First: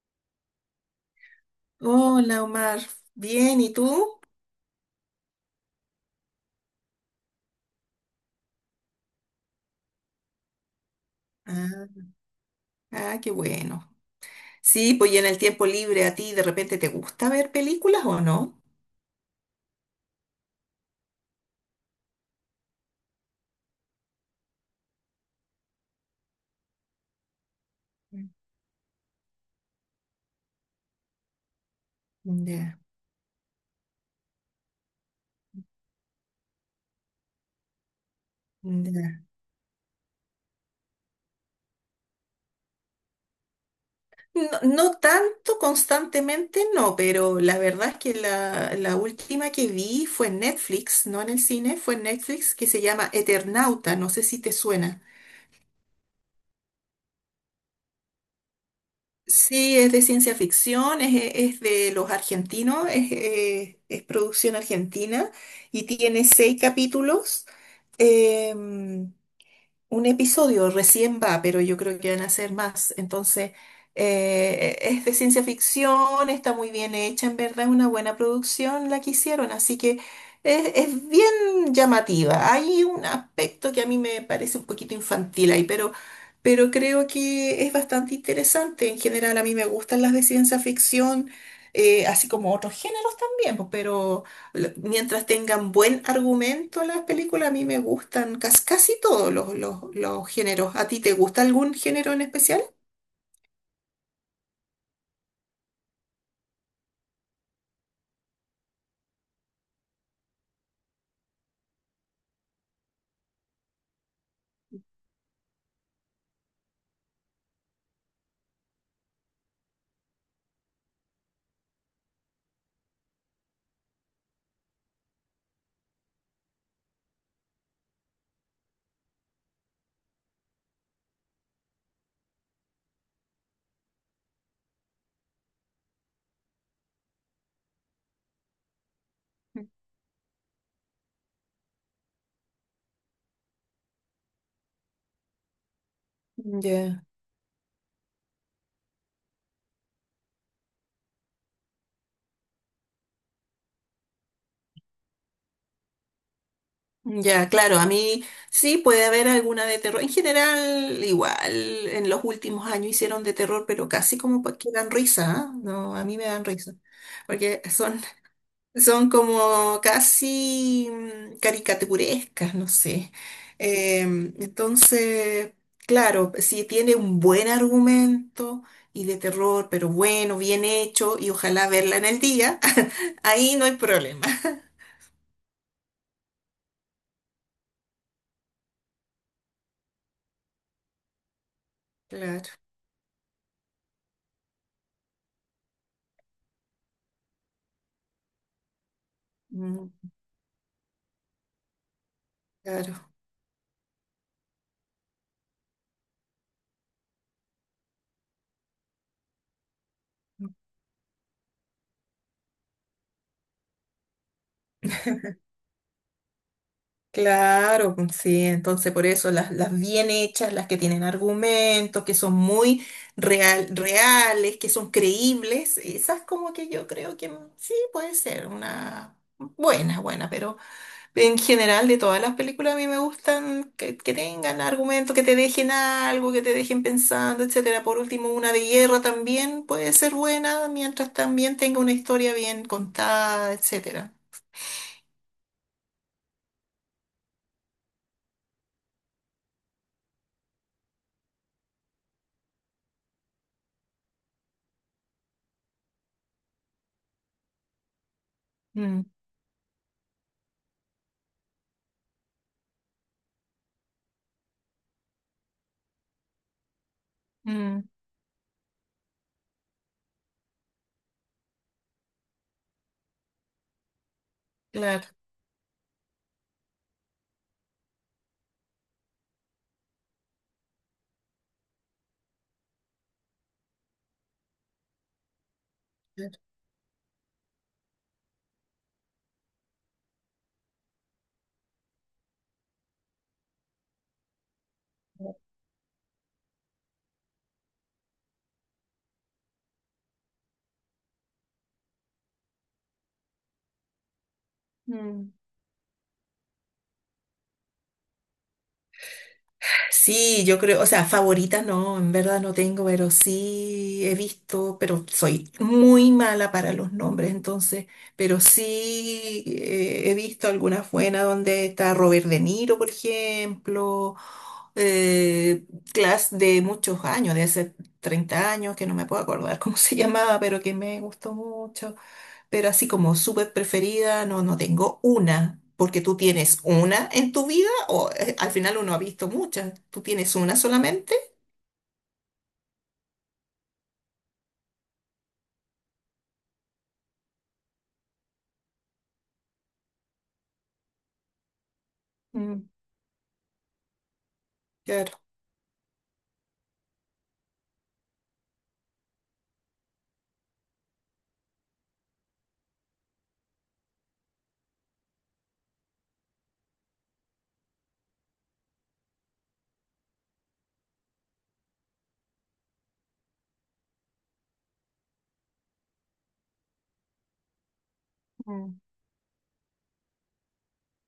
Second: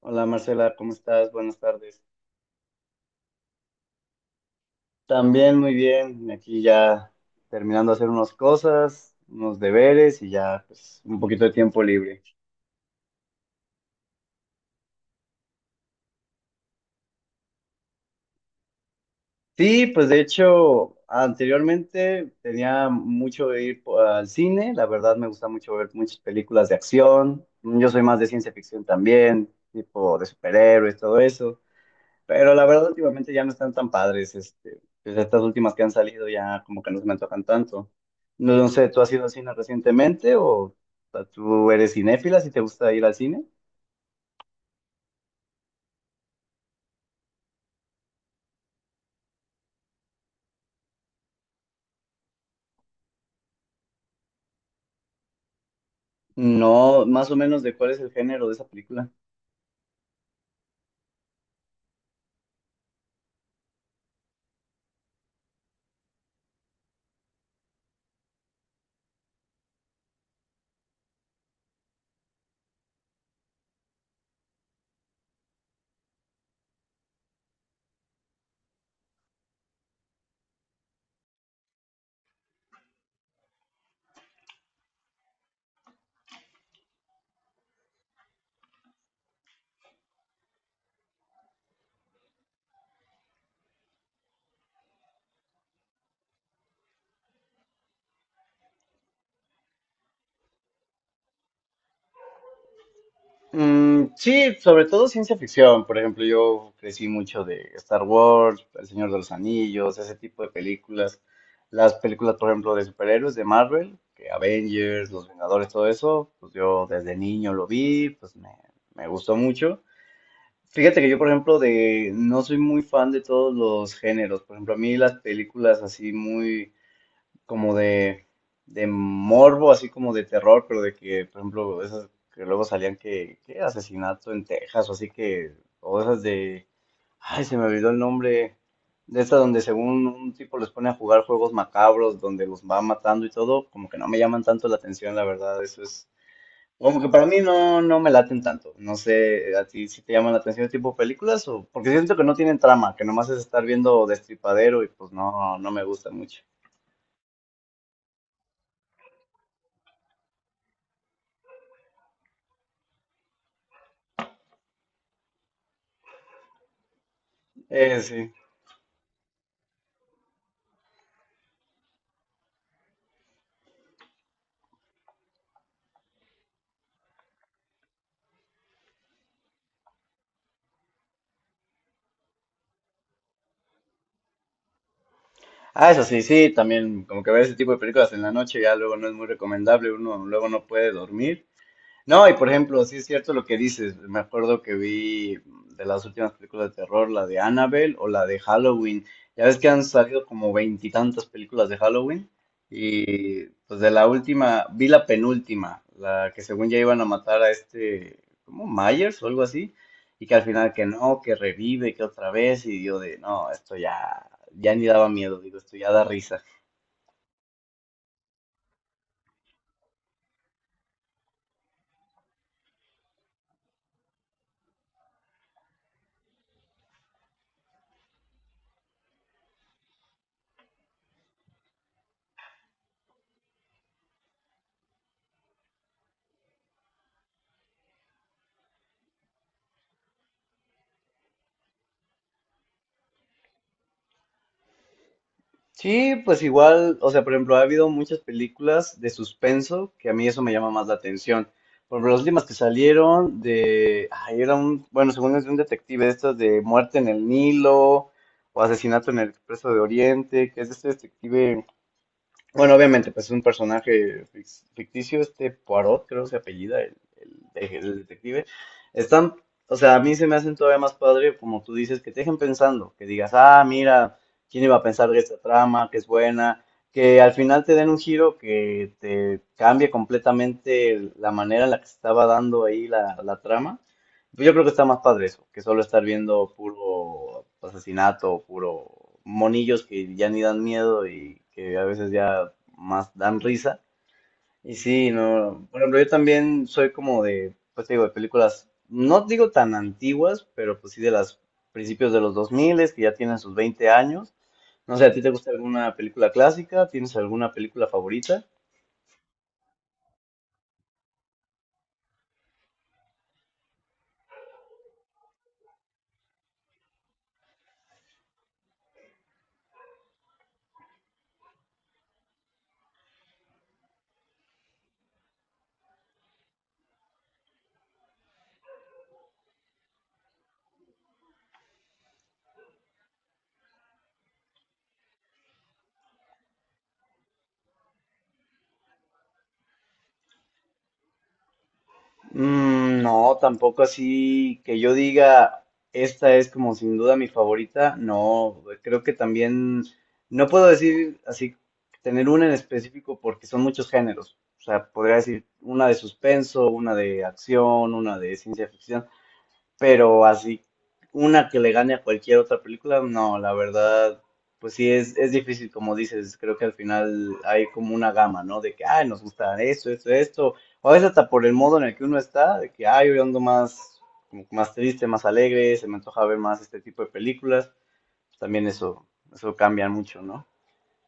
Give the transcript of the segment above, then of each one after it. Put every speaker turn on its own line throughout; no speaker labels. Hola Marcela, ¿cómo estás? Buenas tardes.
Hola Omar, bien, ¿y tú?
También muy bien, aquí ya terminando de hacer unas cosas, unos deberes y ya pues un poquito de tiempo
Ah,
libre.
ah, qué bueno. Sí, pues y en el tiempo libre a ti de repente te gusta ver películas o no?
Sí, pues de hecho anteriormente tenía mucho de ir al cine, la verdad me gusta mucho ver muchas películas de acción, yo soy más de ciencia ficción también, tipo de superhéroes, todo eso. Pero la
Ya,
verdad, últimamente ya no están tan padres. Pues estas últimas que han salido ya como que no se me antojan tanto. No, no sé, ¿tú has
ya.
ido al cine recientemente o sea, tú eres cinéfila si te gusta ir al cine?
No, no tanto constantemente, no, pero la verdad es que la última que vi fue en Netflix, no en el cine, fue en Netflix, que se llama Eternauta, no sé si te suena.
No, más o menos de cuál es el género de esa película.
Sí, es de ciencia ficción, es de los argentinos, es producción argentina y tiene 6 capítulos. Em, un episodio recién va, pero yo creo que van a ser más. Entonces, es de ciencia ficción, está muy bien hecha, en verdad es una buena producción la que hicieron, así que es bien llamativa. Hay un aspecto que a mí me parece un poquito infantil ahí, pero creo que es bastante interesante. En general, a mí me gustan las de ciencia ficción, así como otros géneros también, pues, pero mientras tengan buen argumento las películas, a mí me gustan casi todos los géneros. ¿A ti te gusta algún género en especial?
Mm, sí, sobre todo ciencia ficción. Por ejemplo, yo crecí mucho de Star Wars, El Señor de los Anillos, ese tipo de películas. Las películas, por ejemplo, de superhéroes de Marvel, que Avengers, Los Vengadores, todo eso, pues yo desde niño lo vi, me gustó mucho. Fíjate que yo, por ejemplo, de no soy muy fan de todos los géneros. Por ejemplo, a mí las películas así muy como de, de morbo, así como de terror, pero de que, por ejemplo, esas que luego salían que asesinato en Texas o así que, o esas de, ay, se me olvidó el nombre, de estas donde según un tipo les pone a jugar juegos macabros, donde los va matando y todo, como que no me llaman tanto la atención, la verdad, eso es, como
Ya.
que para mí no, no me laten tanto, no sé, a ti si te llaman la atención ese tipo de películas, o, porque siento que no tienen trama, que nomás es estar viendo destripadero y pues no, no me gusta mucho.
Ya, claro, a mí sí puede haber alguna de terror. En general, igual, en los últimos años hicieron de terror, pero casi como que dan risa, ¿ah? No, a mí me dan risa, porque son.
Sí.
Son como casi caricaturescas, no sé. Entonces, claro, si tiene un buen argumento y de terror, pero bueno, bien hecho, y ojalá verla en el día, ahí no hay problema.
Ah, eso sí, sí, también como que ver ese tipo de películas en la noche ya luego no es muy recomendable, uno luego no puede dormir no, y
Claro,
por ejemplo, sí es cierto lo que dices. Me acuerdo que vi de las últimas películas de terror, la de Annabelle o la de Halloween. Ya ves que han
mm,
salido como veintitantas películas de Halloween.
claro.
Y pues de la última, vi la penúltima, la que según ya iban a matar a este, como Myers o algo así. Y que al final que no, que revive, que otra vez. Y yo de, no, esto ya, ya ni daba miedo, digo, esto ya da risa.
Claro, pues, sí, entonces por eso las bien hechas, las que tienen argumentos, que son muy reales, que son creíbles, esas como que yo creo que sí puede ser una buena, pero en general de todas las películas a mí me gustan que tengan argumentos, que te dejen algo, que te dejen pensando, etcétera. Por último, una de guerra también puede ser buena mientras también tenga una historia bien contada, etcétera.
Sí, pues igual, o sea, por ejemplo, ha habido muchas películas de suspenso que a mí eso me llama más la atención. Por ejemplo, las últimas que salieron de, ay, era un, bueno, según es de un detective, estas de Muerte en el Nilo o
Mm,
Asesinato en el Expreso de Oriente, que es de este detective bueno, obviamente, pues es un personaje ficticio, este Poirot, creo que se apellida,
mm,
el detective. Están, o sea, a mí se me hacen todavía más padre, como tú dices, que te dejen pensando, que digas, ah, mira, ¿quién iba a
claro.
pensar de esta trama, que es buena? Que al final te den un giro que te cambie completamente la manera en la que se estaba dando ahí la trama. Yo creo que está más padre eso, que solo estar
Claro.
viendo puro asesinato, puro monillos que ya ni dan miedo y que a veces ya más dan risa. Y sí, no, por ejemplo, yo también soy como de, pues te digo, de películas, no digo tan antiguas, pero pues sí de las principios de los 2000, que ya tienen sus 20 años. No sé, ¿a ti te
Mm.
gusta alguna película clásica? ¿Tienes alguna película favorita?
Sí, yo creo, o sea, favorita no, en verdad no tengo, pero sí he visto, pero soy muy mala para los nombres, entonces, pero sí he visto algunas buenas donde está Robert De Niro, por ejemplo, eh, Class de muchos años, de hace 30 años, que no me puedo acordar cómo se llamaba, pero que me gustó mucho, pero así como súper preferida, no, no tengo una, porque tú tienes una en tu vida o al final uno ha visto muchas, tú tienes una solamente.
Mm, no, tampoco así que yo diga, esta es como sin duda mi favorita. No, creo que también, no puedo decir así, tener una en
Mm.
específico porque son muchos géneros. O sea, podría
Claro.
decir una de suspenso, una de acción, una de ciencia ficción. Pero así, una que le gane a cualquier otra película, no, la verdad, pues sí, es difícil, como dices, creo que al final hay como una gama, ¿no? De que, ay, nos gusta esto, esto, esto, o a veces hasta por el modo en el que uno está, de que, ay, hoy ando más, como que más triste, más alegre, se me antoja ver más este tipo de películas, también
Mm,
eso cambia mucho, ¿no?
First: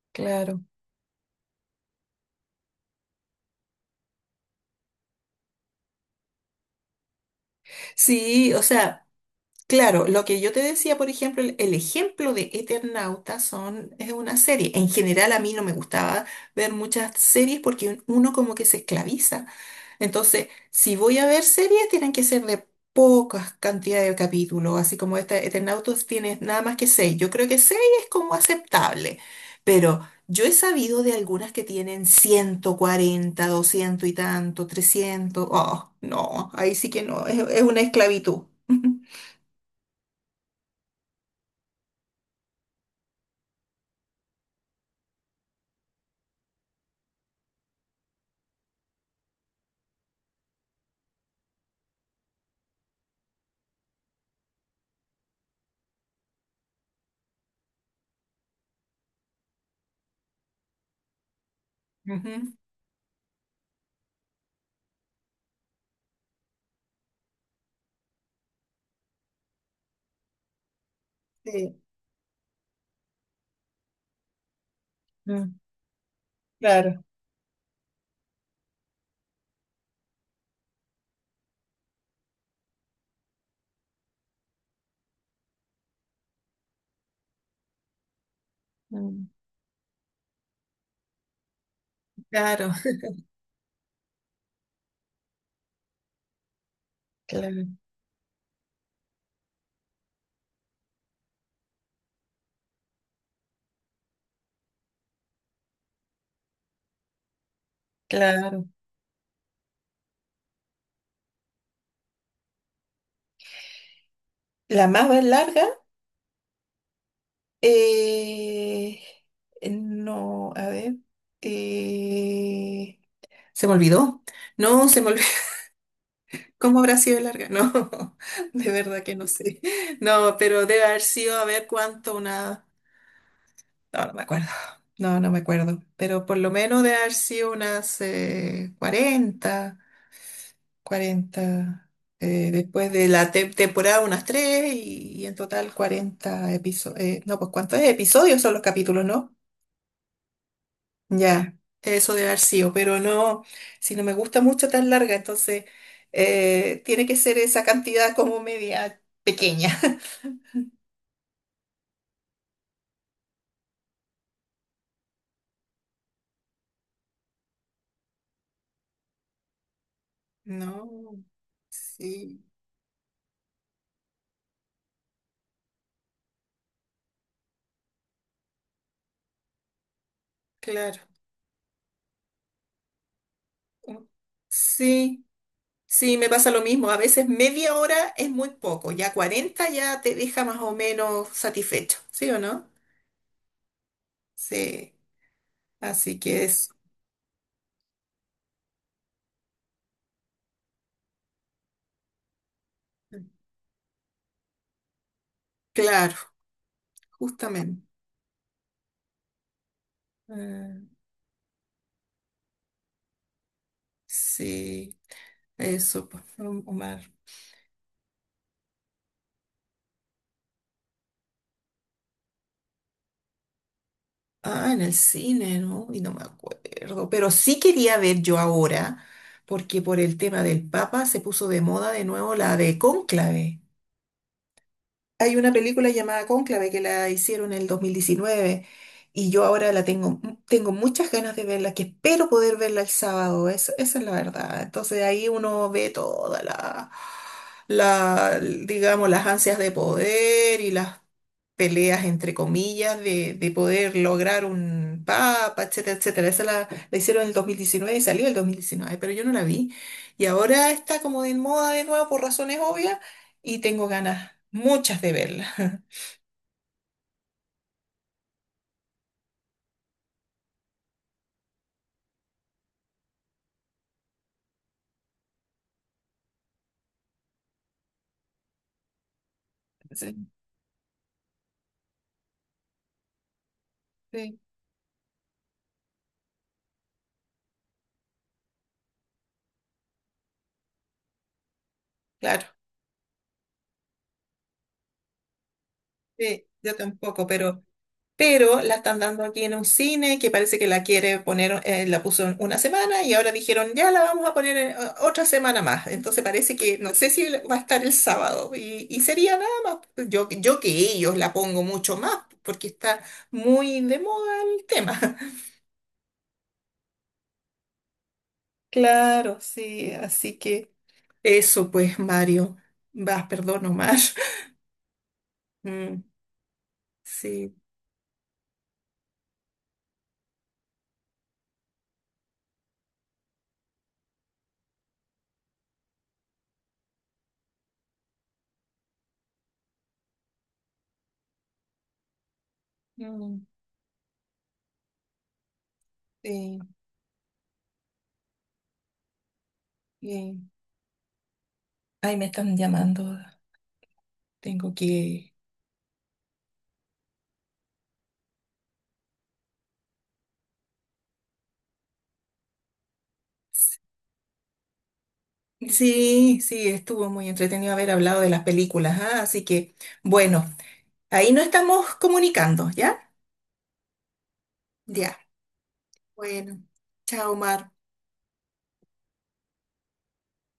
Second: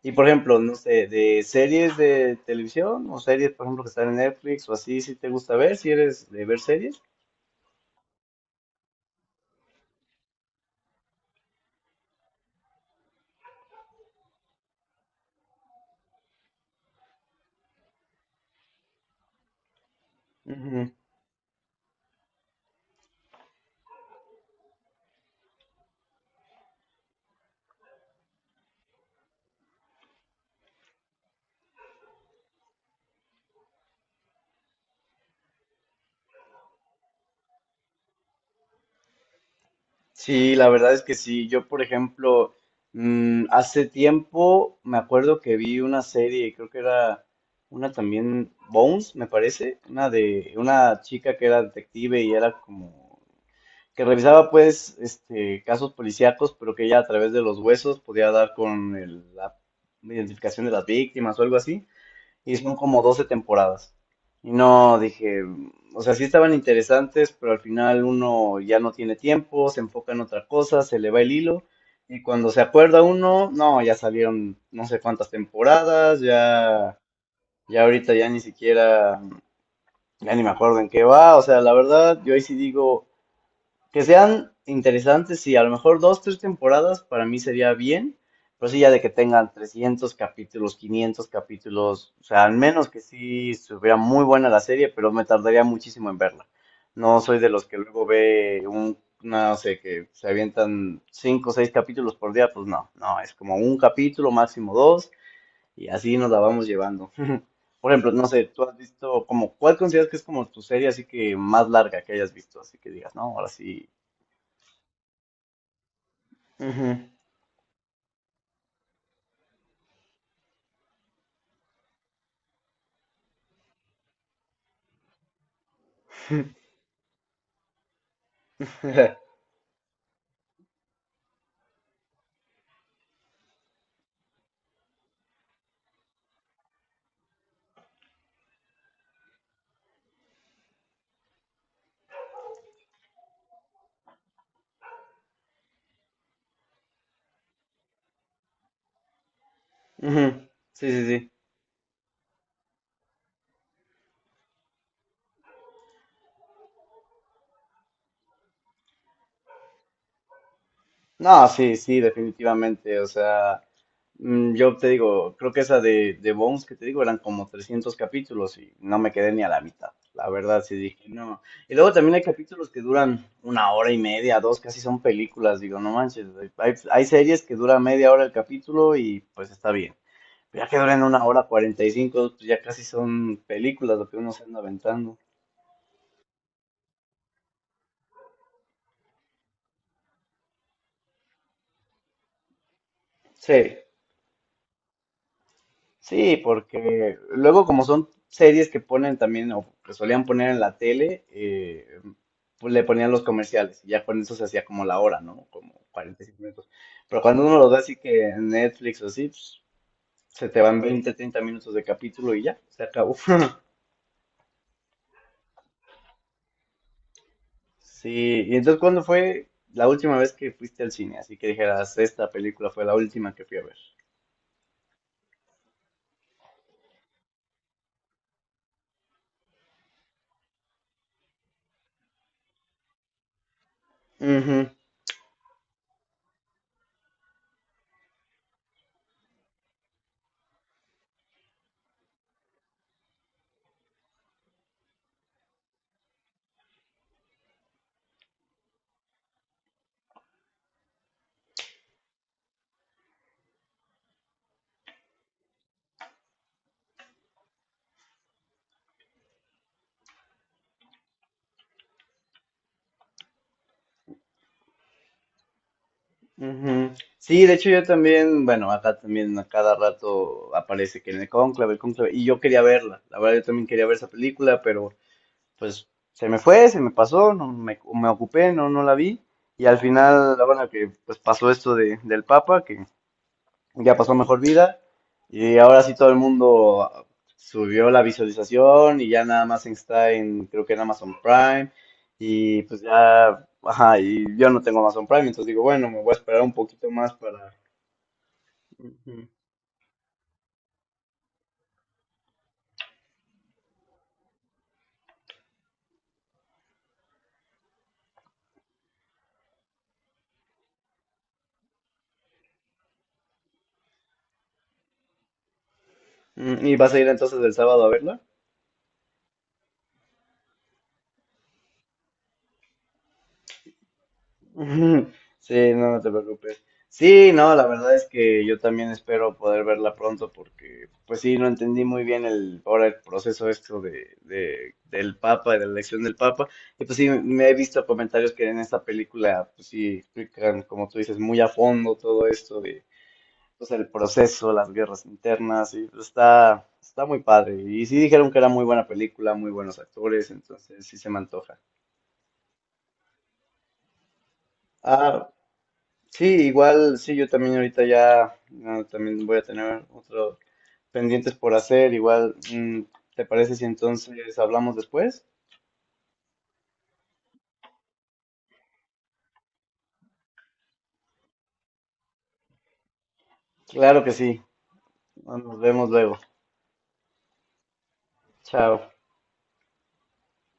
Y por ejemplo,
claro.
no sé, de series de televisión o series, por ejemplo, que están en Netflix o así, si te gusta ver, si eres de ver series.
Sí, o sea, claro, lo que yo te decía, por ejemplo, el ejemplo de Eternauta son, es una serie. En general a mí no me gustaba ver muchas series porque uno como que se esclaviza. Entonces, si voy a ver series, tienen que ser de pocas cantidades de capítulos, así como esta Eternautos tiene nada más que seis. Yo creo que seis es como aceptable, pero yo he sabido de algunas que tienen 140, 200 y tanto, 300. Oh, no, ahí sí que no, es una esclavitud.
Sí, la verdad es que sí. Yo, por ejemplo, hace tiempo me acuerdo que vi una serie, creo que era una también, Bones, me parece, una de una chica que era detective y era como que revisaba pues este casos policíacos, pero que ella a través de los huesos podía dar con la identificación de las víctimas o algo así y
Ujú.
son como 12 temporadas. Y no, dije, o sea, sí estaban interesantes, pero al final uno ya no tiene tiempo, se enfoca en otra cosa, se le va el hilo,
Sí,
y cuando se acuerda uno, no, ya salieron no sé cuántas
mm,
temporadas, ya,
claro,
ya ahorita ya ni siquiera, ya ni me acuerdo en qué va, o sea, la verdad, yo ahí sí digo, que sean interesantes, sí, a lo mejor dos, tres temporadas para mí sería bien, pero sí ya de que
mm,
tengan 300 capítulos, 500 capítulos, o sea, al
claro.
menos que sí estuviera muy buena la serie, pero me tardaría muchísimo en verla. No soy de los
Claro,
que luego ve un, no sé, que se avientan cinco o seis capítulos por día, pues no, no, es como un capítulo, máximo dos, y así nos la vamos llevando. Por ejemplo, no sé, tú
claro.
has visto como, ¿cuál consideras que es como tu serie así que más larga que hayas visto? Así que digas, no, ahora sí,
La más larga.
Ujú.
Eh, no, a ver. eh, Se me olvidó. No, se me olvidó. ¿Cómo habrá sido larga? No, de verdad que no sé. No, pero debe haber sido, a ver cuánto, una... No, no me acuerdo. No, no me acuerdo. Pero por lo menos debe haber sido unas 40. 40, después de la temporada unas 3 y en total 40 episodios. No, pues ¿cuántos episodios son los capítulos, no?
Ujú. Sí, sí, sí.
Ya, eso debe haber sido, pero no, si no me gusta mucho tan larga, entonces tiene que ser esa cantidad como media pequeña.
No, sí, sí, definitivamente. O sea, yo te digo, creo que esa de Bones que te digo eran como 300 capítulos y no me quedé ni a la mitad. La verdad, sí dije,
No,
no. Y luego también hay
sí,
capítulos que duran una hora y media, dos, casi son películas. Digo, no manches, hay series que duran media hora el capítulo y pues está bien. Pero ya que
claro.
duran una hora 45, pues ya casi son películas
Uh.
lo que uno se anda aventando.
Sí, sí, me pasa lo mismo. A veces media hora es muy poco, ya 40 ya te deja más o menos satisfecho, ¿sí o no?
Sí.
Sí, así
Sí,
que es,
porque luego como son series que ponen también o que solían poner en la tele, pues le ponían los comerciales y ya con eso se hacía como la hora, ¿no? Como
claro,
45 minutos. Pero cuando uno lo ve
justamente.
así que en Netflix o así, pues, se te
Ah,
van 20, 30 minutos de capítulo y ya, se acabó.
sí, eso, pues, Omar.
Sí, y entonces ¿cuándo fue la última vez que fuiste al cine? Así que dijeras, esta película fue la última que fui a ver.
Ah, en el cine, ¿no? Y no me acuerdo. Pero sí quería ver yo ahora, porque por el tema del Papa se puso de moda de nuevo la de Cónclave.
Ujú.
Hay una película llamada Cónclave que la hicieron en el 2019 y yo ahora la tengo, tengo muchas ganas de verla, que espero poder verla el sábado, esa es la verdad. Entonces ahí uno ve toda la, digamos, las ansias de poder y las peleas entre comillas de poder lograr un papa, etcétera, etcétera. Esa la hicieron en el 2019 y salió en el 2019, pero yo no la vi. Y ahora está como de moda de nuevo por razones obvias y tengo ganas, muchas de verla.
Ujú. Sí, de hecho yo también, bueno, acá también a cada rato aparece que en el cónclave, y yo quería verla, la verdad yo también quería ver esa película, pero pues se me fue, se me pasó, no me, me ocupé, no, no la vi, y al
Sí,
final, bueno, que pues pasó esto de, del Papa, que ya pasó a
sí,
mejor vida y ahora sí todo el mundo subió la visualización y ya nada más está en, creo que en Amazon Prime
claro.
y pues ya, ajá, y yo no tengo Amazon Prime, entonces digo, bueno, me voy a esperar
Sí,
un
yo
poquito más
tampoco,
para...
pero la están dando
Ujú.
aquí en un cine que parece que la quiere poner, la puso en una semana y ahora dijeron, ya la vamos a poner en, otra semana más. Entonces parece que, no sé si va a estar el sábado y sería nada más, yo que ellos la pongo mucho más porque está muy de moda el tema.
Mm, ¿y vas a ir entonces el sábado a verla?
Claro, sí, así que eso pues, Mario, vas, perdón, Omar.
Sí, no, no
Mm,
te preocupes. Sí,
sí,
no, la verdad es que yo también espero poder verla pronto porque, pues sí, no entendí muy bien el, ahora el proceso esto de, del Papa, de la elección del Papa. Y pues sí, me he visto comentarios que en esta película, pues sí, explican, como tú dices, muy a fondo todo esto de,
mm,
pues el proceso, las guerras internas, y pues,
sí,
está, está muy padre. Y sí dijeron que era muy buena película, muy buenos actores,
bien.
entonces sí se me antoja.
Ay, me están llamando, tengo
Ah,
que...
sí, igual, sí, yo también ahorita ya ah, también voy a tener otros pendientes por hacer. Igual, ¿te parece si entonces hablamos después?
Sí, sí, estuvo muy entretenido haber hablado de las películas, ah, así que, bueno, ahí nos estamos comunicando, ¿ya?
Claro que sí.
Ya,
Nos vemos luego.
bueno, chao, Mar.
Chao.